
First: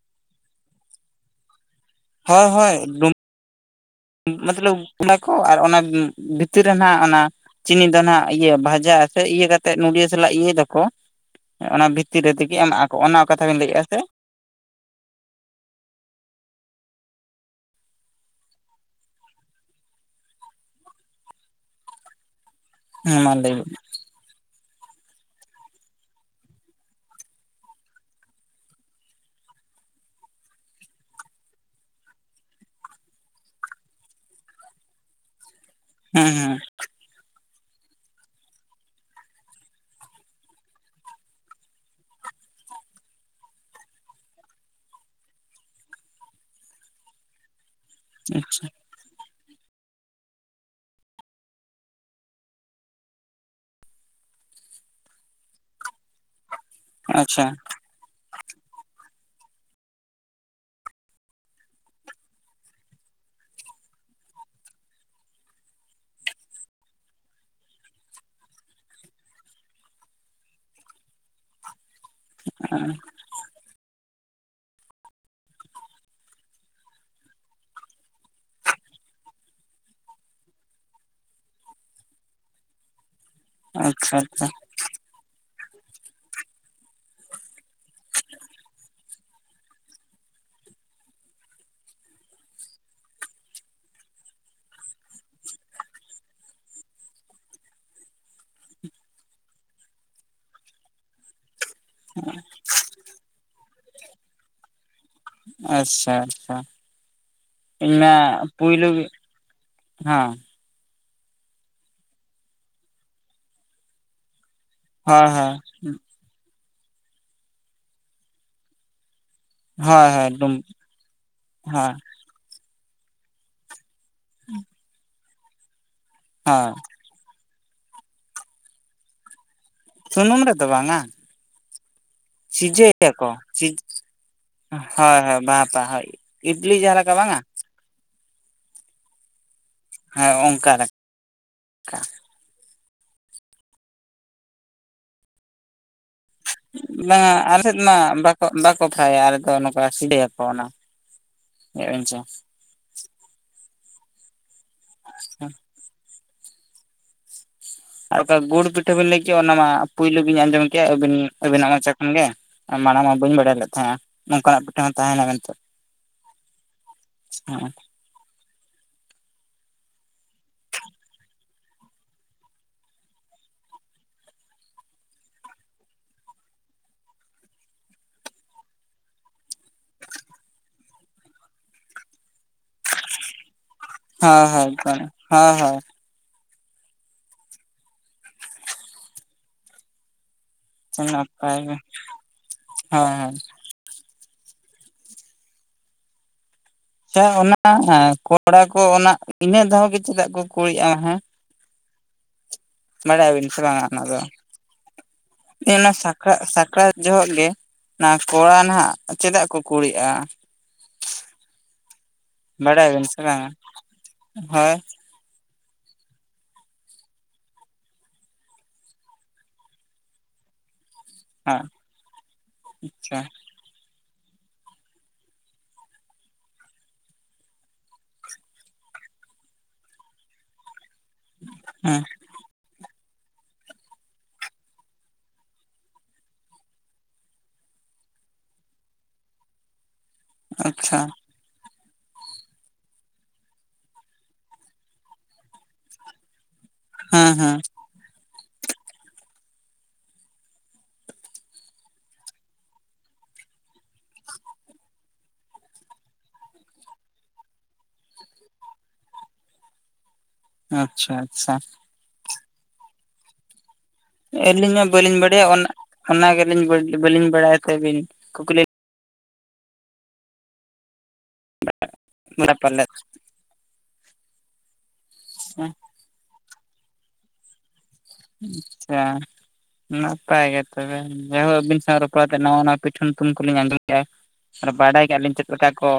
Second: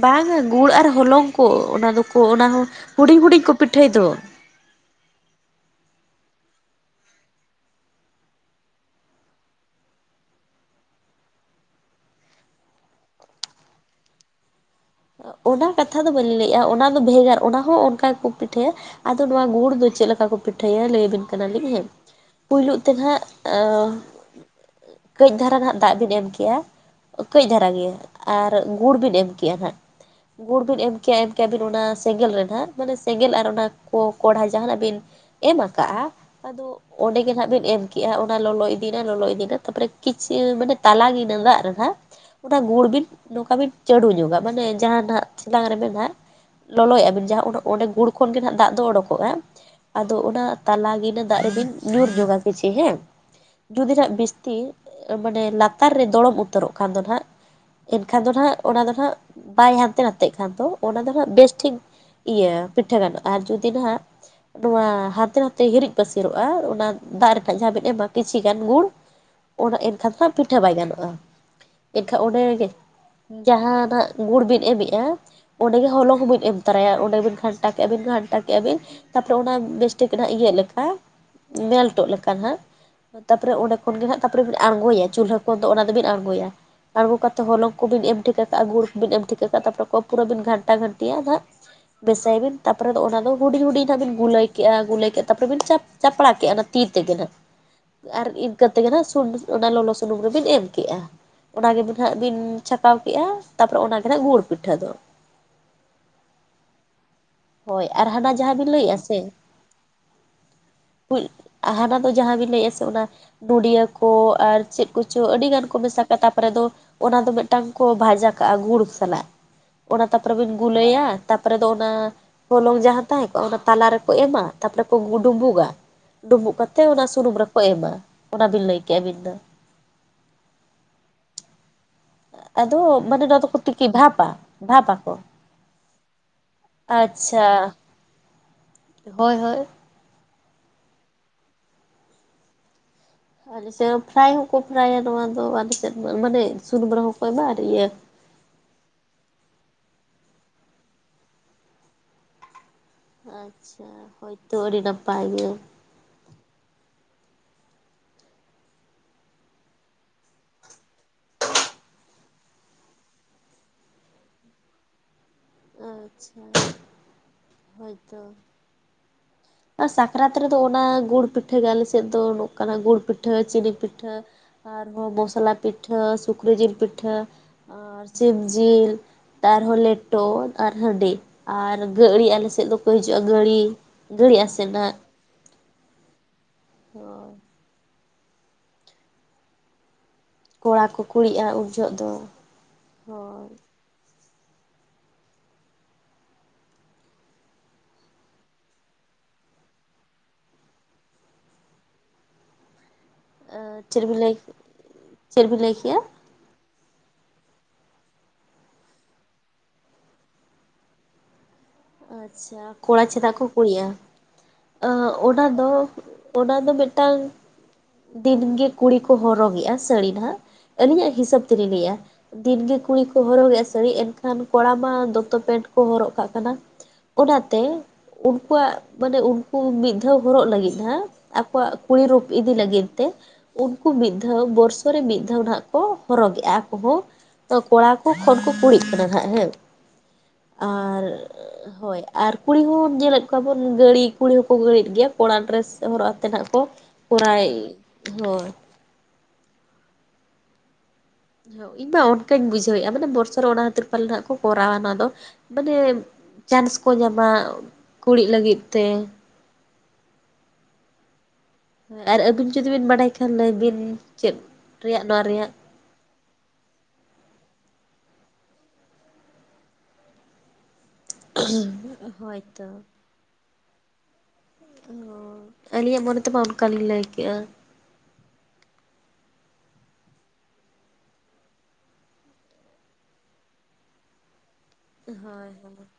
ᱵᱟᱝᱼᱟ ᱜᱩᱲ ᱟᱨ ᱦᱚᱞᱚᱝ ᱠᱚ ᱚᱱᱟ ᱫᱚᱠᱚ ᱚᱱᱟ ᱦᱳᱭ ᱦᱚᱸ ᱦᱩᱰᱤᱧ ᱦᱩᱰᱤᱧ ᱠᱩ ᱯᱤᱴᱷᱟᱹᱭ ᱫᱚ ᱢᱟᱛᱞᱟᱵ ᱚᱱᱟ ᱠᱚ ᱟᱨ ᱚᱱᱟ ᱵᱷᱤᱛᱤᱨ ᱨᱮ ᱚᱱᱟ ᱪᱤᱱᱤ ᱫᱟᱱᱟ ᱤᱭᱟᱹ ᱵᱷᱟᱦᱟ ᱟᱛᱮᱜ ᱤᱭᱟᱹ ᱠᱟᱛᱮᱜ ᱱᱚᱰᱤᱭᱟᱹ ᱥᱟᱞᱟᱜ ᱤᱭᱟᱹᱭ ᱫᱟᱠᱚ ᱚᱱᱟ ᱵᱷᱤᱛᱤᱨ ᱨᱮ ᱛᱤᱜᱮ ᱟᱠ ᱚᱱᱟ ᱠᱟᱛᱷᱟ ᱵᱤᱱ ᱞᱟᱹᱭᱮᱫᱼᱟ ᱥᱮ? ᱚᱱᱟ ᱠᱟᱛᱷᱟ ᱫᱚ ᱵᱟᱞᱤᱧ ᱞᱟᱹᱭᱮᱜᱼᱟ ᱚᱱᱟ ᱫᱚ ᱵᱷᱮᱜᱟᱨ ᱚᱱᱟ ᱦᱚᱸ ᱚᱱᱠᱟ ᱜᱮ ᱠᱚ ᱯᱤᱴᱷᱟᱹᱭᱟ ᱟᱫᱚ ᱱᱚᱣᱟ ᱜᱩᱲ ᱫᱚ ᱪᱮᱫ ᱞᱮᱠᱟ ᱠᱚ ᱯᱤᱴᱷᱟᱹᱭᱟ ᱞᱟᱹᱭ ᱟᱵᱤᱱ ᱠᱟᱱᱟᱞᱤᱧ ᱦᱮᱸ ᱯᱳᱭᱞᱩ ᱛᱮᱱ ᱦᱮᱸ ᱦᱟᱜ ᱢᱟ ᱞᱟᱹᱭ ᱵᱤᱱ ᱠᱟᱹᱡ ᱫᱷᱟᱨᱟ ᱱᱟᱦᱟᱜ ᱫᱟᱜ ᱵᱤᱱ ᱮᱢ ᱠᱮᱜᱼᱟ ᱠᱟᱹᱡ ᱫᱷᱟᱨᱟ ᱜᱮ ᱟᱨ ᱜᱩᱲ ᱵᱤᱱ ᱮᱢ ᱠᱮᱜᱼᱟ ᱦᱟᱸᱜ ᱜᱩᱲ ᱵᱤᱱ ᱮᱢ ᱠᱮᱜᱼᱟ ᱮᱢ ᱠᱮᱭᱟ ᱵᱤᱱ ᱚᱱᱟ ᱥᱮᱸᱜᱮᱞ ᱨᱮ ᱦᱟᱜ ᱢᱟᱱᱮ ᱥᱮᱸᱜᱮᱞ ᱟᱨ ᱚᱱᱟ ᱠᱚ ᱠᱚᱲᱦᱟ ᱡᱟᱦᱟᱱᱟᱜ ᱵᱤᱱ ᱮᱢ ᱟᱠᱟᱜᱼᱟ ᱦᱮᱸ ᱦᱮᱸ ᱟᱫᱚ ᱚᱸᱰᱮ ᱜᱮᱦᱟᱜ ᱵᱤᱱ ᱮᱢ ᱠᱮᱜᱼᱟ ᱚᱱᱟ ᱞᱚᱞᱚ ᱤᱫᱤᱭᱱᱟ ᱞᱚᱞᱚ ᱤᱫᱤᱭᱱᱟ ᱛᱟᱨᱯᱚᱨᱮ ᱠᱤᱪ ᱢᱟᱱᱮ ᱛᱟᱱᱟ ᱜᱤᱞᱟᱱ ᱫᱟᱜ ᱨᱮ ᱱᱟᱜ ᱚᱱᱟ ᱜᱩᱲ ᱵᱤᱱ ᱱᱚᱝᱠᱟ ᱵᱤᱱ ᱪᱟᱰᱩ ᱧᱚᱜᱼᱟ ᱢᱟᱱᱮ ᱡᱟᱦᱟ ᱱᱟᱜ ᱪᱮᱞᱟᱝ ᱨᱮᱵᱮᱱ ᱦᱟᱜ ᱞᱚᱞᱚᱭ ᱮᱜᱟ ᱵᱤᱱ ᱡᱟᱦᱟ ᱚᱸᱰᱮ ᱚᱰᱮ ᱜᱩᱲ ᱠᱷᱚᱱ ᱜᱮ ᱦᱟᱜ ᱫᱟᱜ ᱫᱚ ᱚᱰᱳᱠᱚᱜᱼᱟ ᱟᱫᱚ ᱚᱱᱟ ᱛᱟᱞᱟ ᱜᱮᱱᱟᱹ ᱫᱟᱜ ᱨᱮᱵᱤᱱ ᱧᱩᱨ ᱧᱚᱜ-ᱟ ᱠᱤᱪᱷᱤ ᱦᱮᱸ᱾ ᱡᱩᱫᱤᱱᱟᱜ ᱵᱤᱥᱛᱤ ᱢᱟᱱᱮ ᱞᱟᱛᱟᱨ ᱨᱮ ᱫᱚᱲᱚᱢ ᱩᱫ ᱩᱛᱟᱹᱨᱚᱜ ᱠᱷᱟᱱ ᱫᱚ ᱱᱟᱜ ᱟᱪᱪᱷᱟ ᱮᱱᱠᱷᱟᱱ ᱫᱚ ᱱᱟᱜ ᱚᱱᱟ ᱫᱚ ᱱᱟᱜ ᱵᱟᱭ ᱦᱟᱱᱛᱮ ᱱᱟᱛᱮᱜ ᱠᱷᱟᱱ ᱫᱚ ᱚᱱᱟ ᱫᱚ ᱦᱟᱸᱜ ᱵᱮᱥᱴᱷᱤᱠ ᱤᱭᱟᱹ ᱯᱤᱴᱷᱟᱹ ᱜᱟᱱᱚᱜ-ᱟ ᱟᱨ ᱡᱩᱫᱤ ᱱᱟᱜ ᱱᱚᱣᱟ ᱦᱟᱱᱛᱮ ᱱᱟᱛᱮ ᱦᱤᱨᱤᱡ ᱯᱟᱹᱥᱤᱨᱚᱜ-ᱟ ᱚᱱᱟ ᱫᱟᱜ ᱨᱮᱱᱟᱜ ᱡᱟᱦᱟᱸ ᱵᱤᱱ ᱮᱢᱟ ᱠᱤᱪᱷᱤ ᱜᱟᱱ ᱜᱩᱲ ᱚᱱᱟ ᱮᱱᱠᱷᱟᱱ ᱯᱤᱴᱷᱟᱹ ᱵᱟᱭ ᱜᱟᱱᱚᱜ-ᱟ ᱮᱱᱠᱷᱟᱱ ᱚᱸᱰᱮ ᱡᱟᱦᱟᱱᱟᱜ ᱜᱩᱲ ᱵᱤᱱ ᱮᱢᱮᱜ-ᱟ ᱚᱸᱰᱮ ᱜᱮ ᱦᱚᱞᱚᱝ ᱦᱚᱸᱵᱤᱱ ᱮᱢ ᱛᱚᱨᱟᱭᱟ ᱚᱸᱰᱮ ᱵᱤᱱ ᱜᱷᱟᱱᱴᱟ ᱠᱮᱜ-ᱟ ᱵᱤᱱ ᱜᱷᱟᱱᱴᱟ ᱠᱮᱫᱮᱜ-ᱟ ᱵᱤᱱ ᱛᱟᱨᱯᱚᱨᱮ ᱚᱱᱟ ᱵᱮᱥᱴᱤᱠ ᱦᱟᱸᱜ ᱤᱭᱟᱹᱜ ᱞᱮᱠᱟ ᱢᱮᱞᱴᱚᱜ ᱞᱮᱠᱟ ᱦᱟᱸᱜ ᱛᱟᱯᱚᱨᱮ ᱚᱸᱰᱮ ᱠᱷᱚᱱ ᱜᱮ ᱟᱪᱪᱷᱟ ᱦᱟᱸᱜ ᱛᱟᱯᱚᱨᱮ ᱟᱪᱪᱷᱟ ᱟᱬᱜᱚᱭᱟ ᱪᱩᱞᱦᱟᱹ ᱠᱷᱚᱱ ᱫᱚ ᱚᱱᱟ ᱫᱚᱵᱤᱱ ᱟᱬᱜᱚᱭᱟ ᱟᱬᱜᱚ ᱠᱟᱛᱮ ᱦᱚᱞᱚᱝ ᱠᱚᱵᱤᱱ ᱮᱢ ᱴᱷᱤᱠ ᱠᱟᱜ ᱜᱩᱲ ᱵᱤᱱ ᱮᱢ ᱴᱷᱤᱠᱟᱹ ᱠᱟᱜ-ᱟ ᱛᱟᱯᱚᱨᱮ ᱯᱩᱨᱟᱹ ᱵᱤᱱ ᱜᱷᱟᱱᱴᱟ ᱜᱟᱱᱴᱤᱭᱟ ᱦᱟᱸᱜ ᱢᱮᱥᱟᱭ ᱵᱤᱱ ᱛᱟᱨᱯᱚᱨᱮ ᱫᱚ ᱚᱱᱟ ᱫᱚ ᱦᱩᱰᱤᱧ ᱦᱩᱰᱤᱧ ᱦᱟᱸᱜ ᱵᱤᱱ ᱜᱩᱞᱟᱹᱭ ᱠᱮᱜ-ᱟ ᱜᱩᱞᱟᱹᱭ ᱠᱮᱫ ᱛᱟᱯᱚᱨᱮ ᱵᱤᱱ ᱪᱟᱯ ᱪᱟᱯᱲᱟᱜ ᱠᱮᱟ ᱚᱱᱟ ᱛᱤ ᱛᱮᱜᱮ ᱱᱟᱜ ᱟᱨ ᱤᱱᱠᱟᱹ ᱛᱮᱜᱮ ᱱᱟᱜ ᱥᱩᱱ ᱚᱱᱟ ᱞᱚᱞᱚ ᱥᱩᱱᱩᱢ ᱨᱮᱵᱤᱱ ᱮᱢ ᱠᱮᱜ-ᱟ, ᱚᱱᱟ ᱜᱮᱵᱤᱱ ᱦᱟᱸᱜ ᱵᱤᱱ ᱪᱷᱟᱠᱟᱣ ᱠᱮᱜ-ᱟ ᱛᱟᱨᱯᱚᱨᱮ ᱚᱱᱟᱜᱮ ᱱᱟᱸᱜ ᱜᱩᱲ ᱯᱤᱴᱷᱟᱹ ᱫᱚ᱾ ᱟᱪᱪᱷᱟ ᱟᱪᱪᱷᱟ᱾ ᱦᱳᱭ ᱤᱧ ᱟᱨ ᱢᱟ ᱦᱟᱱᱟ ᱡᱟᱦᱟᱸ ᱵᱤᱱ ᱯᱩᱭᱞᱩ ᱞᱟᱹᱭᱮᱜᱼᱟ ᱥᱮ ᱦᱮᱸ ᱦᱟᱱᱟ ᱫᱚ ᱡᱟᱦᱟᱸ ᱵᱤᱱ ᱞᱟᱹᱭᱮᱜ-ᱟ ᱥᱮ ᱚᱱᱟ ᱜᱩᱰᱤᱭᱟᱹ ᱠᱚ ᱟᱨ ᱪᱮᱜ ᱠᱩᱪᱩ ᱦᱳᱭ ᱟᱹᱰᱤ ᱦᱳᱭ ᱜᱟᱱ ᱠᱚ ᱢᱮᱥᱟ ᱠᱟᱜ-ᱟ ᱛᱟᱨᱯᱚᱨᱮ ᱫᱚ ᱚᱱᱟ ᱫᱚ ᱢᱤᱫᱴᱟᱝ ᱠᱚ ᱵᱷᱟᱡᱟ ᱠᱟᱜ-ᱟ ᱜᱩᱲ ᱥᱟᱞᱟᱜ ᱾ ᱚᱱᱟ ᱦᱳᱭ ᱦᱳᱭ ᱛᱟᱨᱯᱚᱨᱮ ᱵᱤᱱ ᱰᱩᱢ ᱜᱩᱞᱟᱹᱭᱟ ᱛᱟᱨᱯᱚᱨᱮ ᱫᱚ ᱚᱱᱟ ᱦᱳᱭ ᱦᱚᱞᱚᱝ ᱡᱟᱦᱟᱸ ᱛᱟᱦᱮᱸ ᱠᱚᱜ-ᱟ ᱚᱱᱟ ᱛᱟᱞᱟᱨᱮ ᱠᱚ ᱮᱢᱟ ᱛᱟᱯᱚᱨᱮ ᱠᱚ ᱰᱩᱸᱵᱩᱜ-ᱟ ᱰᱩᱸᱵᱩᱜ ᱦᱳᱭ ᱠᱟᱛᱮ ᱚᱱᱟ ᱥᱩᱱᱩᱢ ᱨᱮ ᱠᱚ ᱮᱢᱟ ᱚᱱᱟ ᱵᱤᱱ ᱞᱟᱹᱭ ᱠᱮᱜ-ᱟ ᱟᱵᱤᱱ ᱫᱚ᱾ ᱥᱩᱱᱩᱢ ᱨᱮᱫᱚ ᱵᱟᱝ-ᱟ ᱟᱫᱚ ᱢᱟᱱᱮ ᱥᱤᱡᱮᱭᱟᱠᱚ ᱱᱚᱣᱟ ᱫᱚᱠᱚ ᱥᱤᱡ ᱛᱤᱠᱤ ᱵᱷᱟᱯᱟ ᱵᱷᱟᱯᱟᱠᱚ ᱦᱳᱭ ᱦᱳᱭ ᱵᱟᱯ ᱟ ᱦᱳᱭ᱾ ᱤᱰᱞᱤ ᱡᱟᱦᱟᱸ ᱞᱮᱠᱟ ᱵᱟᱝᱟ ᱟᱪᱪᱷᱟ ᱦᱳᱭ ᱦᱳᱭ᱾ ᱦᱮᱸ ᱚᱝᱠᱟ ᱾ ᱟᱞᱮ ᱥᱮᱜ ᱯᱷᱨᱟᱭ ᱦᱚᱠᱚ ᱯᱷᱨᱟᱭ-ᱟ ᱱᱚᱣᱟ ᱫᱚ ᱟᱞᱮ ᱥᱮᱜ ᱫᱚ ᱢᱟᱱᱮ ᱥᱩᱱᱩᱢ ᱨᱮᱦᱚᱸ ᱠᱚ ᱵᱟᱝᱟ ᱮᱢᱟ ᱟᱨ ᱟᱞᱮ ᱥᱮᱫ ᱤᱭᱟᱹ [unintelligible] ᱵᱟᱠᱚ ᱯᱷᱨᱟᱭᱟ ᱟᱞᱮ ᱫᱚ ᱱᱚᱝᱠᱟ ᱥᱤᱰᱮᱭᱟᱠᱚ ᱚᱱᱟ, [unintelligible] ᱟᱪᱪᱷᱟ ᱦᱚᱭᱛᱚ ᱟᱹᱰᱤ ᱱᱟᱯᱟᱭ ᱜᱮ᱾ ᱟᱨ ᱚᱠᱟ ᱜᱩᱲ ᱯᱤᱴᱷᱟᱹ ᱵᱤᱱ ᱞᱟᱹᱭ ᱠᱮᱜ ᱚᱱᱟ ᱢᱟ ᱯᱩᱭᱞᱩ ᱜᱤᱧ ᱟᱸᱡᱚᱢ ᱠᱮᱜ ᱟᱵᱤᱱ ᱟᱵᱤᱱᱟᱜ ᱢᱚᱪᱟ ᱠᱷᱚᱱ ᱜᱮ᱾ ᱢᱟᱲᱟᱝ ᱢᱟ ᱵᱟᱹᱧ ᱵᱟᱲᱟᱭ ᱞᱮᱫ ᱛᱟᱦᱮᱸᱜ-ᱟ ᱱᱚᱝᱠᱟᱱᱟᱜ ᱯᱤᱴᱷᱟᱹ ᱦᱚᱸ ᱛᱟᱦᱮᱱᱟ ᱢᱮᱱᱛᱮ᱾ ᱟᱪᱪᱷᱟ ᱦᱮᱸ ᱦᱳᱭ ᱦᱳᱭᱛᱚ᱾ ᱥᱟᱠᱨᱟᱛ ᱨᱮᱫᱚ ᱚᱱᱟ ᱜᱩᱲ ᱯᱤᱴᱷᱟᱹ ᱜᱮ ᱟᱞᱮ ᱥᱮᱜ ᱫᱚ ᱱᱚᱠᱟᱱᱟ ᱠᱟᱱᱟ ᱜᱩᱲ ᱯᱤᱴᱷᱟᱹ ᱪᱤᱱᱤ ᱯᱤᱴᱷᱟᱹ ᱟᱨᱦᱚᱸ ᱢᱚᱥᱞᱟ ᱯᱤᱴᱷᱟᱹ ᱥᱩᱠᱨᱤ ᱡᱤᱞ ᱯᱤᱴᱷᱟᱹ ᱟᱨ ᱥᱤᱢ ᱡᱤᱞ ᱟᱨᱦᱚᱸ ᱞᱮᱴᱚ ᱟᱨ ᱦᱟᱺᱰᱤ ᱟᱨ ᱜᱟᱹᱲᱤ ᱟᱞᱮ ᱥᱮᱫ ᱫᱚᱠᱚ ᱦᱤᱡᱩᱜ-ᱟ ᱜᱟᱹᱲᱤ᱾ ᱜᱟᱹᱲᱤ ᱟᱥᱮ ᱱᱟᱜ [unintelligible] [unintelligible] ᱠᱚᱲᱟ ᱠᱚ ᱠᱩᱲᱤᱜ-ᱟ ᱱᱟᱯᱟᱭ ᱩᱱ ᱜᱮ ᱡᱚᱦᱚᱜ ᱫᱚ ᱦᱳᱭ ᱾ ᱦᱮ ᱚᱱᱟ ᱮᱸ ᱠᱚᱲᱟ ᱠᱚ ᱚᱱᱟ ᱤᱱᱟᱹ ᱫᱷᱟᱣ ᱜᱮ ᱪᱮᱫᱟᱜ ᱠᱚ ᱠᱩᱲᱤᱜ-ᱟ ᱦᱮᱸ? [unintelligible] ᱵᱟᱰᱟᱭ ᱟᱵᱤᱱ ᱥᱮ ᱵᱟᱝᱟ ᱚᱱᱟ ᱪᱮᱫ ᱵᱤᱱ ᱫᱚ ᱞᱟᱹᱭ ᱪᱮᱫ ᱵᱤᱱ ᱞᱟᱹᱭ ᱤᱱᱟ ᱠᱮᱜᱼᱟ ᱥᱟ ᱥᱟᱠᱨᱟᱛ ᱡᱚᱦᱚᱜ ᱜᱮ ᱚᱱᱟ ᱠᱚᱲᱟ ᱱᱟᱦᱟᱜ ᱪᱮᱫᱟᱜ ᱠᱚ ᱠᱩᱲᱤᱜ-ᱟ? ᱟᱪᱪᱷᱟ ᱠᱚᱲᱟ ᱵᱟᱰᱟᱭᱟᱵᱤᱱ ᱥᱮ ᱪᱮᱫᱟᱜ ᱠᱚ ᱵᱟᱝᱟ ᱠᱩᱲᱤ-ᱟ ᱦᱳᱭ ᱟᱸ ᱚᱱᱟ ᱫᱚ ᱚᱱᱟ ᱫᱚ ᱢᱤᱫᱴᱟᱝ ᱫᱤᱱᱜᱮ ᱠᱩᱲᱤ ᱠᱚ ᱦᱚᱨᱚᱜᱮᱜ-ᱟ ᱥᱟᱹᱲᱤ ᱱᱟᱦᱟᱜ᱾ ᱟᱹᱞᱤᱧᱟᱜ ᱦᱤᱥᱟᱹᱵᱽ ᱦᱳᱭ ᱛᱮᱞᱤᱧ ᱞᱟᱹᱭᱮᱜ-ᱟ ᱫᱤᱱᱜᱮ ᱠᱩᱲᱤ ᱠᱚ ᱟᱪᱪᱷᱟ ᱦᱚᱨᱚᱜᱮ-ᱟ ᱥᱟᱹᱲᱤ ᱮᱱ ᱠᱷᱟᱱ ᱠᱚᱲᱟ ᱢᱟ ᱫᱚᱛᱚ ᱯᱮᱱᱴ ᱠᱚ ᱦᱚᱨᱚᱜ ᱠᱟᱜ ᱠᱟᱱᱟ᱾ ᱚᱱᱟᱛᱮ ᱩᱱᱠᱩᱣᱟᱜ ᱢᱟᱱᱮ ᱩᱱᱠᱩ ᱢᱤᱫ ᱫᱷᱟᱣ ᱦᱚᱨᱚᱜ ᱞᱟᱹᱜᱤᱫ ᱦᱟᱜ ᱟᱠᱚᱣᱟᱜ ᱠᱩᱲᱤ ᱦᱮᱸ ᱨᱩᱯ ᱤᱫᱤ ᱞᱟᱹᱜᱤᱫ ᱛᱮ ᱩᱱᱠᱩ ᱢᱤᱫ ᱫᱷᱟᱣ ᱵᱚᱨᱥᱚ ᱨᱮ ᱢᱤᱫ ᱫᱷᱟᱣ ᱱᱟᱜ ᱠᱚ ᱦᱚᱨᱚᱜᱮᱜ-ᱟ ᱟᱠᱚ ᱦᱚᱸ᱾ ᱛᱚ ᱠᱚᱲᱟ ᱠᱚ ᱠᱷᱚᱱ ᱠᱚ ᱠᱩᱲᱤᱜ ᱠᱟᱱᱟ ᱦᱟᱸᱜ ᱦᱮᱸ ᱟᱪᱪᱷᱟ ᱟᱨ ᱦᱳᱭ ᱟᱨ ᱠᱩᱲᱤ ᱦᱚᱸ ᱧᱮᱞᱮᱫ ᱠᱚᱣᱟ ᱵᱚᱱ ᱜᱟᱹᱲᱤ ᱠᱩᱲᱤ ᱦᱚᱸᱠᱚ ᱜᱟᱹᱲᱤᱫ ᱜᱮᱭᱟ ᱠᱚᱲᱟ ᱰᱨᱮᱥ ᱦᱚᱨᱚᱜ ᱟᱛᱮᱫ ᱱᱟᱦᱟᱜ ᱠᱚ ᱦᱮᱸ ᱠᱚᱨᱟᱭ ᱦᱮᱸ ᱦᱳᱭ᱾ ᱦᱳ ᱤᱧ ᱢᱟ ᱚᱱᱠᱟᱧ ᱵᱩᱡᱷᱟᱹᱣᱮᱜ-ᱟ ᱢᱟᱱᱮ ᱵᱚᱨᱥᱚ ᱨᱮ ᱚᱱᱟ ᱦᱟᱹᱛᱤᱨ ᱯᱟᱞᱮᱱ ᱦᱟᱸᱜ ᱠᱚ ᱠᱚᱨᱟᱣᱟ ᱚᱱᱟ ᱫᱚ ᱢᱟᱱᱮ ᱪᱟᱱᱥ ᱠᱚ ᱧᱟᱢᱟ ᱠᱩᱲᱤᱜ ᱞᱟᱹᱜᱤᱫ ᱛᱮ ᱾ ᱟᱪᱪᱷᱟ ᱟᱪᱪᱷᱟ᱾ ᱦᱮᱸ ᱟᱨ ᱟᱹᱵᱤᱱ ᱡᱩᱫᱤ ᱵᱤᱱ ᱵᱟᱰᱟᱭ ᱠᱷᱟᱱ ᱞᱟᱹᱭ ᱵᱤᱱ? ᱪᱮᱫ ᱟᱹᱞᱤᱧ ᱢᱟ ᱨᱮᱭᱟᱜ ᱵᱟᱹᱞᱤᱧ ᱱᱚᱣᱟ ᱵᱟᱰᱟᱭᱟ ᱨᱮᱭᱟᱜ ᱚᱱᱟ ᱦᱟᱱᱟ ᱜᱮᱞᱤᱧ ᱵᱟᱹᱞ ᱵᱟᱹᱞᱤᱧ ᱵᱟᱲᱟᱭ ᱛᱮ ᱵᱤᱱ ᱠᱩᱠᱞᱤ [unintelligible] ᱦᱚᱭ ᱯᱟᱞᱮᱫ ᱛᱚ᱾ [inaudible] ᱦᱮᱸ [inaudible] ᱟᱹᱞᱤᱧᱟᱜ ᱢᱚᱱᱮ ᱛᱮᱢᱟ ᱚᱱᱠᱟ ᱞᱤᱧ ᱞᱟᱹᱭ ᱠᱮᱜ-ᱟ᱾ ᱟᱪᱪᱷᱟ ᱱᱟᱯᱟᱭ ᱜᱮ ᱛᱚᱵᱮ ᱡᱟᱭᱦᱩᱠ ᱟᱹᱵᱤᱱ ᱥᱟᱶ ᱨᱚᱯᱚᱲ ᱠᱟᱛᱮ ᱱᱟᱣᱟ ᱱᱟᱣᱟ ᱯᱤᱴᱷᱟᱹ ᱧᱩᱛᱩᱢ ᱠᱚᱞᱤᱧ ᱟᱸᱡᱚᱢ ᱠᱮᱫ-ᱟ᱾ ᱟᱨ ᱵᱟᱰᱟᱭ ᱠᱮᱜ-ᱟ ᱞᱤᱧ ᱪᱮᱫ ᱞᱮᱠᱟ ᱠᱚ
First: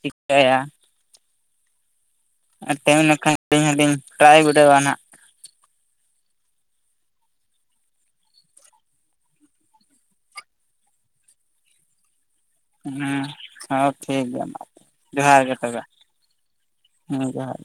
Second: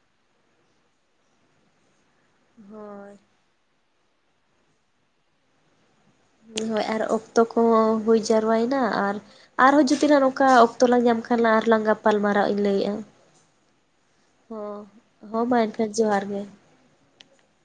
ᱪᱤᱠᱟᱹᱭᱟ᱾ ᱟᱨ ᱛᱟᱸᱦᱮᱸ ᱦᱳᱭ ᱞᱮᱱᱠᱷᱟᱱ ᱟᱹᱞᱤᱧ ᱦᱚᱸᱞᱤᱧ ᱴᱨᱟᱭ ᱵᱤᱰᱟᱹᱣᱟ ᱱᱟᱜ ᱦᱳᱭ ᱟᱨ ᱚᱠᱛᱚ ᱠᱚ ᱦᱚᱸ ᱦᱩᱭ ᱡᱟᱨᱣᱟᱭᱮᱱᱟ ᱟᱨ ᱟᱨᱦᱚᱸ ᱡᱩᱫᱤ ᱱᱟᱜ ᱱᱚᱝᱠᱟ ᱚᱠᱛᱚ ᱞᱟᱝ ᱧᱟᱢ ᱠᱷᱟᱱ ᱞᱟᱝ ᱟᱨᱦᱚᱸ ᱞᱟᱝ ᱜᱟᱯᱟᱞ ᱢᱟᱨᱟᱜ-ᱟ ᱤᱧ ᱞᱟᱹᱭᱮᱫ-ᱟ᱾ ᱦᱮᱸ ᱦᱚᱸ ᱴᱷᱤᱠ ᱜᱮᱭᱟ᱾ ᱢᱟ ᱦᱚᱸ ᱡᱚᱦᱟᱨ ᱦᱚᱸ ᱜᱮ ᱢᱟ ᱛᱚᱵᱮ ᱮᱱᱠᱷᱟᱱ ᱡᱚᱦᱟᱨ ᱜᱮ᱾ ᱦᱮᱸ ᱡᱚᱦᱟᱨ